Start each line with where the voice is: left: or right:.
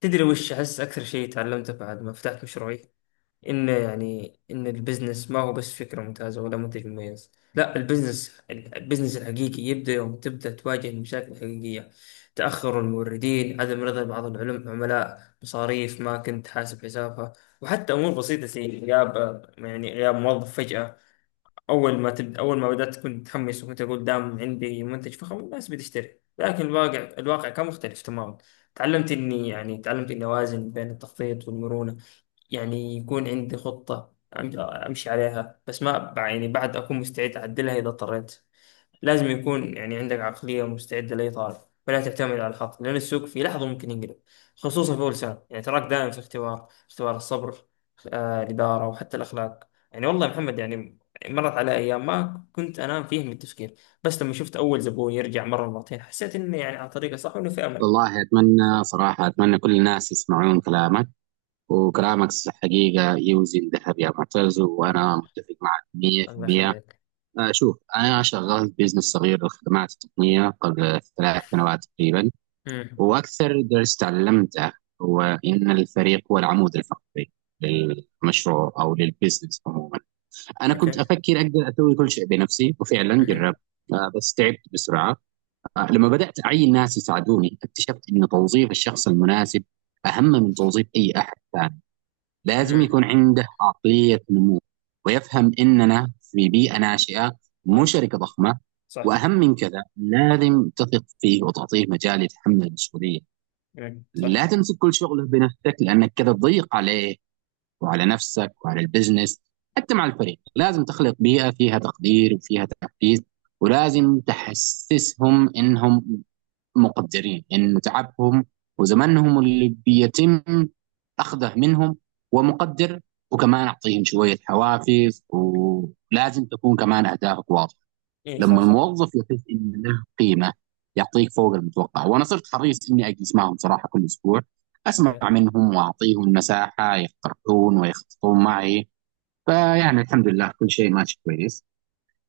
left: تدري وش أحس أكثر شيء تعلمته بعد ما فتحت مشروعي؟ إن البزنس ما هو بس فكرة ممتازة ولا منتج مميز، لا، البزنس الحقيقي يبدأ يوم تبدأ تواجه المشاكل الحقيقية. تأخر الموردين، عدم رضا بعض العملاء، مصاريف ما كنت حاسب حسابها، وحتى أمور بسيطة زي غياب موظف فجأة. اول ما بدات كنت متحمس وكنت اقول دام عندي منتج فخم الناس بتشتري، لكن الواقع كان مختلف تماما. تعلمت اني اوازن بين التخطيط والمرونه، يعني يكون عندي خطه امشي عليها، بس ما يعني بعد اكون مستعد اعدلها اذا اضطريت. لازم يكون يعني عندك عقلية مستعدة لأي طالب، فلا تعتمد على الحظ لأن السوق في لحظة ممكن ينقلب. خصوصا في أول سنة يعني تراك دائم في اختبار الصبر. الإدارة وحتى الأخلاق، يعني والله يا محمد، يعني مرت على أيام ما كنت أنام فيه من التفكير. بس لما شفت أول زبون يرجع مرة مرتين حسيت إني يعني على طريقة صح وإنه في أمل.
right: والله أتمنى صراحة أتمنى كل الناس يسمعون كلامك وكلامك حقيقة يوزن ذهب يا معتز،
left: يعني.
right: وأنا متفق معك
left: الله
right: 100%.
left: يخليك.
right: شوف، أنا شغلت بزنس صغير للخدمات التقنية قبل 3 سنوات تقريبا.
left: امم.
right: وأكثر درس تعلمته هو إن الفريق هو العمود الفقري للمشروع أو للبزنس عموما. أنا كنت
left: أوكي.
right: أفكر أقدر أسوي كل شيء بنفسي وفعلا
left: امم.
right: جربت. بس تعبت بسرعة. لما بدأت أعين ناس يساعدوني اكتشفت أن توظيف الشخص المناسب أهم من توظيف أي أحد ثاني. لازم
left: امم.
right: يكون عنده عقلية نمو، ويفهم أننا في بيئة ناشئة، مو
left: يعني،
right: شركة ضخمة.
left: صح.
right: وأهم من كذا لازم تثق فيه وتعطيه مجال يتحمل المسؤولية.
left: مم. صح.
right: لا تمسك كل شغله بنفسك، لأنك كذا تضيق عليه وعلى نفسك وعلى البزنس. حتى مع الفريق لازم تخلق بيئة فيها تقدير وفيها تحفيز، ولازم تحسسهم انهم مقدرين ان تعبهم وزمنهم اللي بيتم اخذه منهم ومقدر. وكمان اعطيهم شويه حوافز، ولازم تكون كمان اهدافك واضحه.
left: إيه، صح
right: لما
left: صح.
right: الموظف يحس ان له قيمه يعطيك فوق المتوقع، وانا صرت حريص اني اجلس معهم صراحه كل اسبوع، اسمع منهم واعطيهم مساحه يقترحون ويخططون معي. فيعني الحمد لله كل شيء ماشي كويس.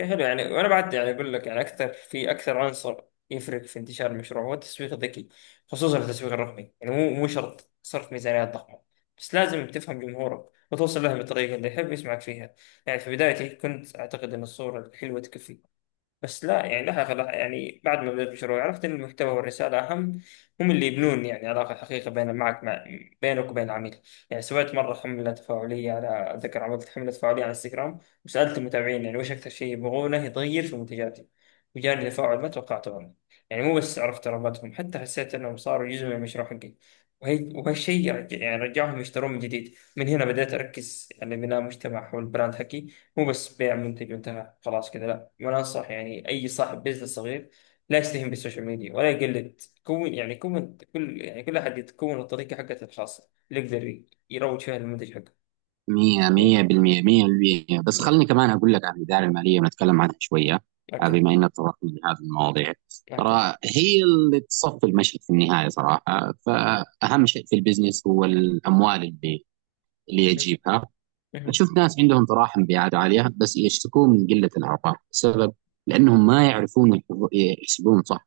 left: حلو، يعني وانا بعد يعني اقول لك يعني اكثر عنصر يفرق في انتشار المشروع هو التسويق الذكي، خصوصا التسويق الرقمي. يعني مو شرط صرف ميزانيات ضخمه، بس لازم تفهم جمهورك وتوصل له بالطريقه اللي يحب يسمعك فيها. يعني في بدايتي كنت اعتقد ان الصوره الحلوه تكفي، بس لا، يعني بعد ما بدأت المشروع عرفت إن المحتوى والرسالة أهم. هم اللي يبنون يعني علاقة حقيقية بين معك مع بينك وبين العميل. يعني سويت مرة حملة تفاعلية على أتذكر عملت حملة تفاعلية على انستغرام وسألت المتابعين يعني وش أكثر شيء يبغونه يتغير في منتجاتي، وجاني تفاعل ما توقعته أنا. يعني مو بس عرفت رغبتهم، حتى حسيت إنهم صاروا جزء من المشروع حقي، وهالشيء رجعهم يشترون من جديد. من هنا بدأت أركز على بناء مجتمع حول البراند حقي، مو بس بيع منتج وانتهى خلاص كذا، لا. وانا انصح يعني اي صاحب بزنس صغير لا يستهين بالسوشيال ميديا، ولا يقلد، كون يعني كون كل احد يتكون الطريقه حقته الخاصه اللي يقدر يروج فيها للمنتج حقه.
right: مية مية
left: إيه.
right: بالمية مية بالمية، بس
left: إيه.
right: خلني كمان أقول لك عن الإدارة المالية ونتكلم عنها شوية.
left: اوكي.
right: بما إنك تطرقنا لهذه المواضيع،
left: اوكي.
right: ترى هي اللي تصفي المشهد في النهاية صراحة، فأهم شيء في البزنس هو الأموال اللي
left: مهم.
right: يجيبها.
left: مهم.
right: أشوف ناس عندهم طراحة مبيعات عالية بس يشتكون من قلة الأرباح. السبب لأنهم ما يعرفون يحسبون صح.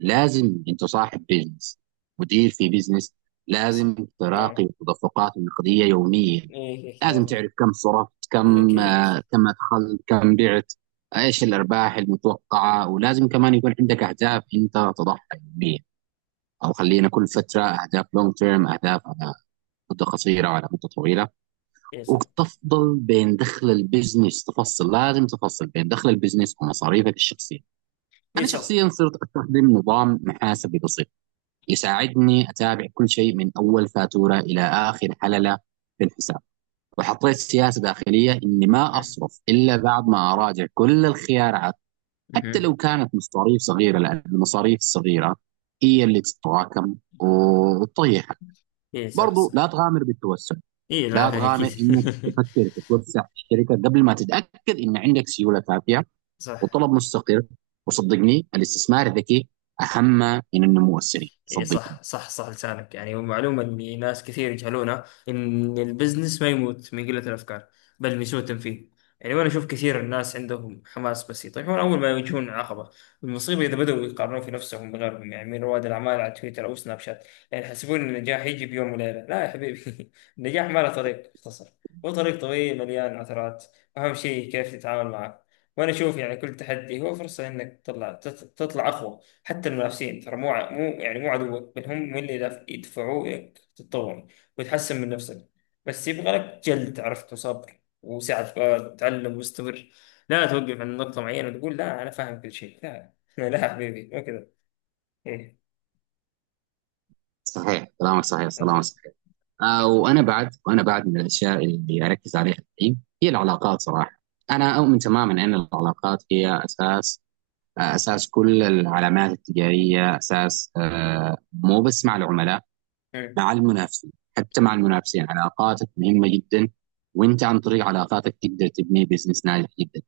right: لازم أنت صاحب بزنس، مدير في بزنس، لازم
left: نعم.
right: تراقب تدفقات النقدية يوميا.
left: ايه. إيه،
right: لازم
left: لازم.
right: تعرف كم صرفت،
left: ايه
right: كم
left: اكيد.
right: كم أدخلت، كم بعت، إيش الأرباح المتوقعة. ولازم كمان يكون عندك أهداف أنت تضعها يوميا، أو خلينا كل فترة أهداف لونج تيرم، أهداف على مدة قصيرة وعلى مدة طويلة.
left: ايه صح.
right: وتفضل بين دخل البزنس تفصل لازم تفصل بين دخل البزنس ومصاريفك الشخصية.
left: ايه
right: أنا
left: صح.
right: شخصيا صرت أستخدم نظام محاسبي بسيط يساعدني أتابع كل شيء من أول فاتورة إلى آخر حللة في الحساب. وحطيت سياسه داخليه اني ما
left: مهم.
right: اصرف الا بعد ما اراجع كل الخيارات، حتى
left: مهم.
right: لو كانت مصاريف صغيره، لان المصاريف الصغيره هي اللي تتراكم وتطيحك.
left: ايه صح
right: برضو
left: صح.
right: لا تغامر بالتوسع،
left: ايه،
right: لا
left: لا، إيه، اكيد.
right: تغامر انك تفكر تتوسع في الشركه قبل ما تتاكد ان عندك سيوله كافيه
left: صح.
right: وطلب مستقر. وصدقني الاستثمار الذكي اهم من النمو السريع،
left: اي
right: صدقني.
left: صح صح صح، لسانك. يعني معلومة ان ناس كثير يجهلونها، ان البزنس ما يموت من قلة الافكار بل من سوء التنفيذ. يعني وانا اشوف كثير الناس عندهم حماس بس يطيحون اول ما يواجهون عقبة. المصيبة اذا بدأوا يقارنون في نفسهم بغيرهم، يعني من رواد الاعمال على تويتر او سناب شات، يعني يحسبون ان النجاح يجي بيوم وليلة. لا يا حبيبي النجاح ما له طريق مختصر، وطريق طويل مليان عثرات. اهم شيء كيف تتعامل معه. وانا اشوف يعني كل تحدي هو فرصة انك تطلع، تطلع اقوى. حتى المنافسين، ترى مو مو عدوك، بل هم من اللي يدفعوك تتطور وتحسن من نفسك. بس يبغى لك جلد، عرفت، وصبر وسعة فؤاد، وتعلم واستمر. لا توقف عند نقطة معينة وتقول لا أنا فاهم كل شيء، لا لا حبيبي، مو كذا. إيه.
right: صحيح كلامك، صحيح
left: صح
right: كلامك،
left: صح.
right: صحيح. وانا بعد من الاشياء اللي اركز عليها الحين هي العلاقات صراحه. انا اؤمن تماما ان العلاقات هي اساس، اساس كل العلامات التجاريه، اساس، مو بس مع العملاء،
left: مم.
right: مع المنافسين. حتى مع المنافسين علاقاتك مهمه جدا، وانت عن طريق علاقاتك تقدر تبني بزنس ناجح جدا.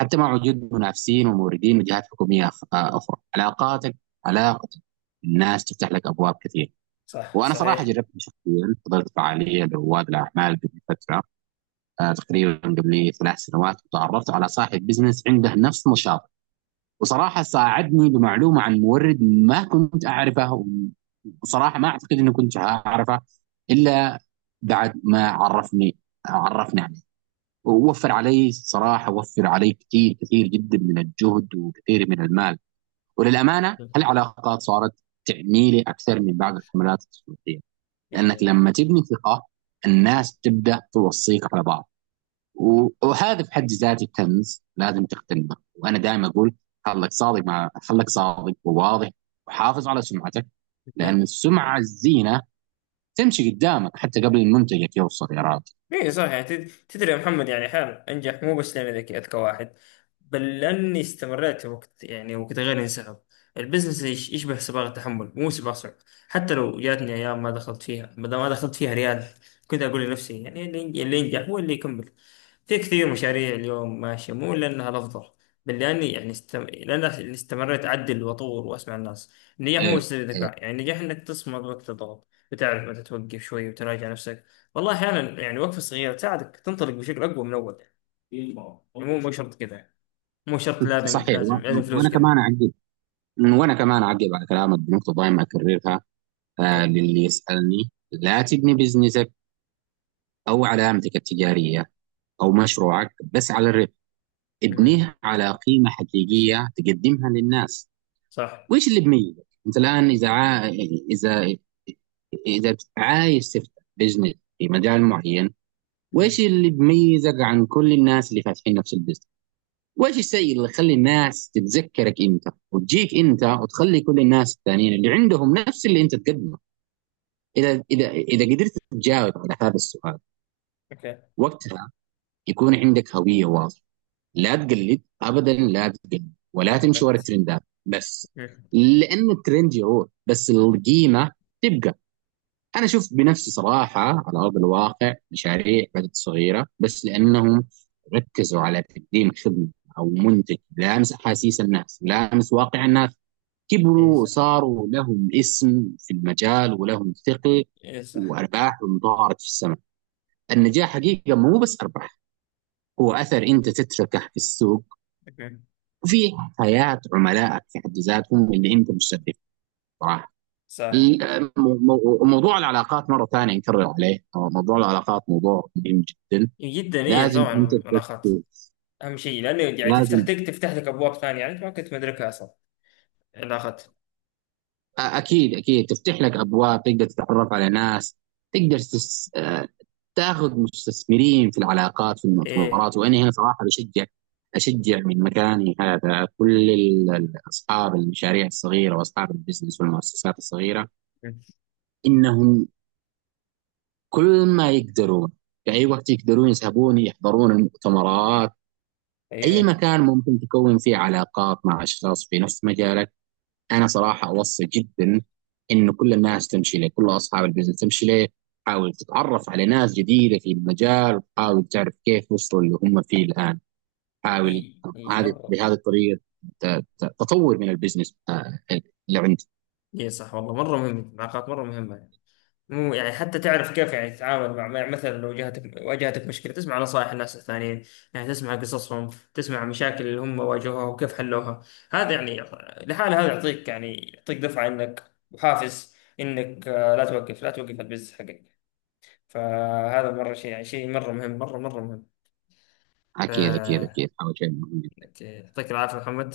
right: حتى مع وجود منافسين وموردين من جهات حكوميه اخرى، علاقتك الناس تفتح لك ابواب كثيره.
left: صح،
right: وانا صراحه
left: صحيح.
right: جربت شخصيا، حضرت فعاليه لرواد الاعمال قبل فتره، تقريبا قبل 3 سنوات، وتعرفت على صاحب بزنس عنده نفس نشاط. وصراحه ساعدني بمعلومه عن مورد ما كنت اعرفه، وصراحه ما اعتقد اني كنت اعرفه الا بعد ما عرفني عليه. ووفر علي صراحه، وفر علي كثير كثير جدا من الجهد وكثير من المال. وللامانه هالعلاقات صارت تعني لي اكثر من بعض الحملات التسويقيه، لانك
left: إيه.
right: لما تبني ثقه الناس تبدا توصيك على بعض. وهذا في حد ذاته كنز لازم تقتنعه. وانا دائما اقول: خلك صادق وواضح، وحافظ على سمعتك، لان السمعه الزينه تمشي قدامك حتى قبل منتجك يوصل يا راجل.
left: اي صح، يعني تدري يا محمد، يعني احيانا انجح مو بس لاني ذكي اذكى واحد، بل لاني استمريت وقت غير انسحب. البزنس يشبه سباق التحمل، مو سباق صعب. حتى لو جاتني ايام ما دخلت فيها بدل ما دخلت فيها ريال، كنت اقول لنفسي يعني اللي ينجح هو اللي يكمل. في كثير مشاريع اليوم ماشيه مو لانها الافضل، بل لاني استمريت اعدل واطور واسمع الناس. النجاح مو
right: ايه،
left: بس
right: إيه.
left: الذكاء، يعني النجاح انك تصمد وقت الضغط وتعرف متى توقف شوي وتراجع نفسك. والله احيانا يعني وقفه صغيره تساعدك تنطلق بشكل اقوى من اول، يعني. يعني مو شرط كذا، يعني. مو شرط لازم
right: صحيح.
left: لازم لازم فلوس
right: وانا
left: كذا.
right: كمان اعقب وانا كمان اعقب على كلامك بنقطه دائما اكررها.
left: اوكي.
right: للي يسالني: لا تبني بزنسك او علامتك التجاريه او مشروعك بس على الربح،
left: مم.
right: ابنيها على قيمة حقيقية تقدمها للناس.
left: صح.
right: وإيش اللي بميزك أنت الآن، إذا إذا إذا عايز تفتح بزنس في مجال معين؟ وإيش
left: مم.
right: اللي بميزك عن كل الناس اللي فاتحين نفس البزنس؟ وإيش الشيء اللي يخلي الناس تتذكرك أنت وتجيك أنت وتخلي كل الناس الثانيين اللي عندهم نفس اللي أنت تقدمه؟ إذا قدرت تجاوب على هذا السؤال،
left: اوكي.
right: وقتها يكون عندك هوية واضحة. لا تجلد ابدا، لا تجلد ولا تمشي ورا
left: ابد.
right: الترندات بس،
left: مم.
right: لانه الترند يروح بس القيمه تبقى. انا اشوف بنفسي صراحه على ارض الواقع مشاريع بدات صغيره، بس
left: مم.
right: لانهم ركزوا على تقديم خدمه او منتج لامس احاسيس الناس، لامس واقع الناس،
left: اي
right: كبروا
left: صح.
right: وصاروا لهم اسم في المجال ولهم ثقل،
left: اي صح.
right: وارباحهم طارت في السماء. النجاح حقيقه مو بس ارباح، هو اثر انت تتركه في السوق
left: مم.
right: وفي حياه عملائك في حد ذاتهم اللي انت مستهدف. صراحه
left: صح.
right: موضوع العلاقات مره ثانيه نكرر عليه، موضوع العلاقات موضوع مهم جدا،
left: جدا، اي
right: لازم
left: طبعا.
right: انت
left: الاخت.
right: تركز.
left: اهم شيء، لانه يعني تفتح
right: لازم،
left: لك تفتح لك ابواب ثانيه، يعني انت ما كنت مدركها اصلا. الاخت.
right: اكيد اكيد تفتح لك ابواب، تقدر تتعرف على ناس، تقدر تس... تاخذ مستثمرين في العلاقات في
left: ايه.
right: المؤتمرات. وانا هنا صراحه بشجع، اشجع من مكاني هذا كل اصحاب المشاريع الصغيره واصحاب البزنس والمؤسسات الصغيره،
left: مم.
right: انهم كل ما يقدرون في أي وقت يقدرون يسحبون يحضرون المؤتمرات، أي
left: ايوه.
right: مكان ممكن تكون فيه علاقات مع أشخاص في نفس مجالك. أنا صراحة أوصي جدا إنه كل الناس تمشي له، كل أصحاب البزنس تمشي له، حاول تتعرف على ناس جديدة في المجال، وحاول تعرف كيف وصلوا اللي هم فيه الآن،
left: اي
right: حاول.
left: اي
right: هذه
left: مره.
right: بهذه الطريقة ت- تطور من البزنس اللي عندك.
left: اي صح، والله مره مهم، العلاقات مره مهمه. مو يعني، حتى تعرف كيف يعني تتعامل مثلا لو جاتك واجهتك مشكلة تسمع نصائح الناس الثانيين، يعني تسمع قصصهم، تسمع مشاكل اللي هم واجهوها وكيف حلوها. هذا يعني لحاله هذا يعطيك يعني يعطيك دفعة انك وحافز انك، لا توقف، لا توقف البزنس حقك. فهذا مرة شيء، يعني شيء مرة مهم، مرة مرة مهم.
right: أكيد أكيد
left: ف-
right: أكيد، حاول شيء مهم جدا.
left: أوكي. يعطيك العافية محمد،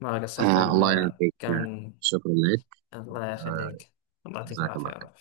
left: ما قصرت
right: الله
left: والله،
right: يعطيك،
left: كان.
right: شكرا لك،
left: الله
right: آه
left: يخليك. الله يعطيك
right: جزاك
left: العافية يا
right: الله.
left: رب.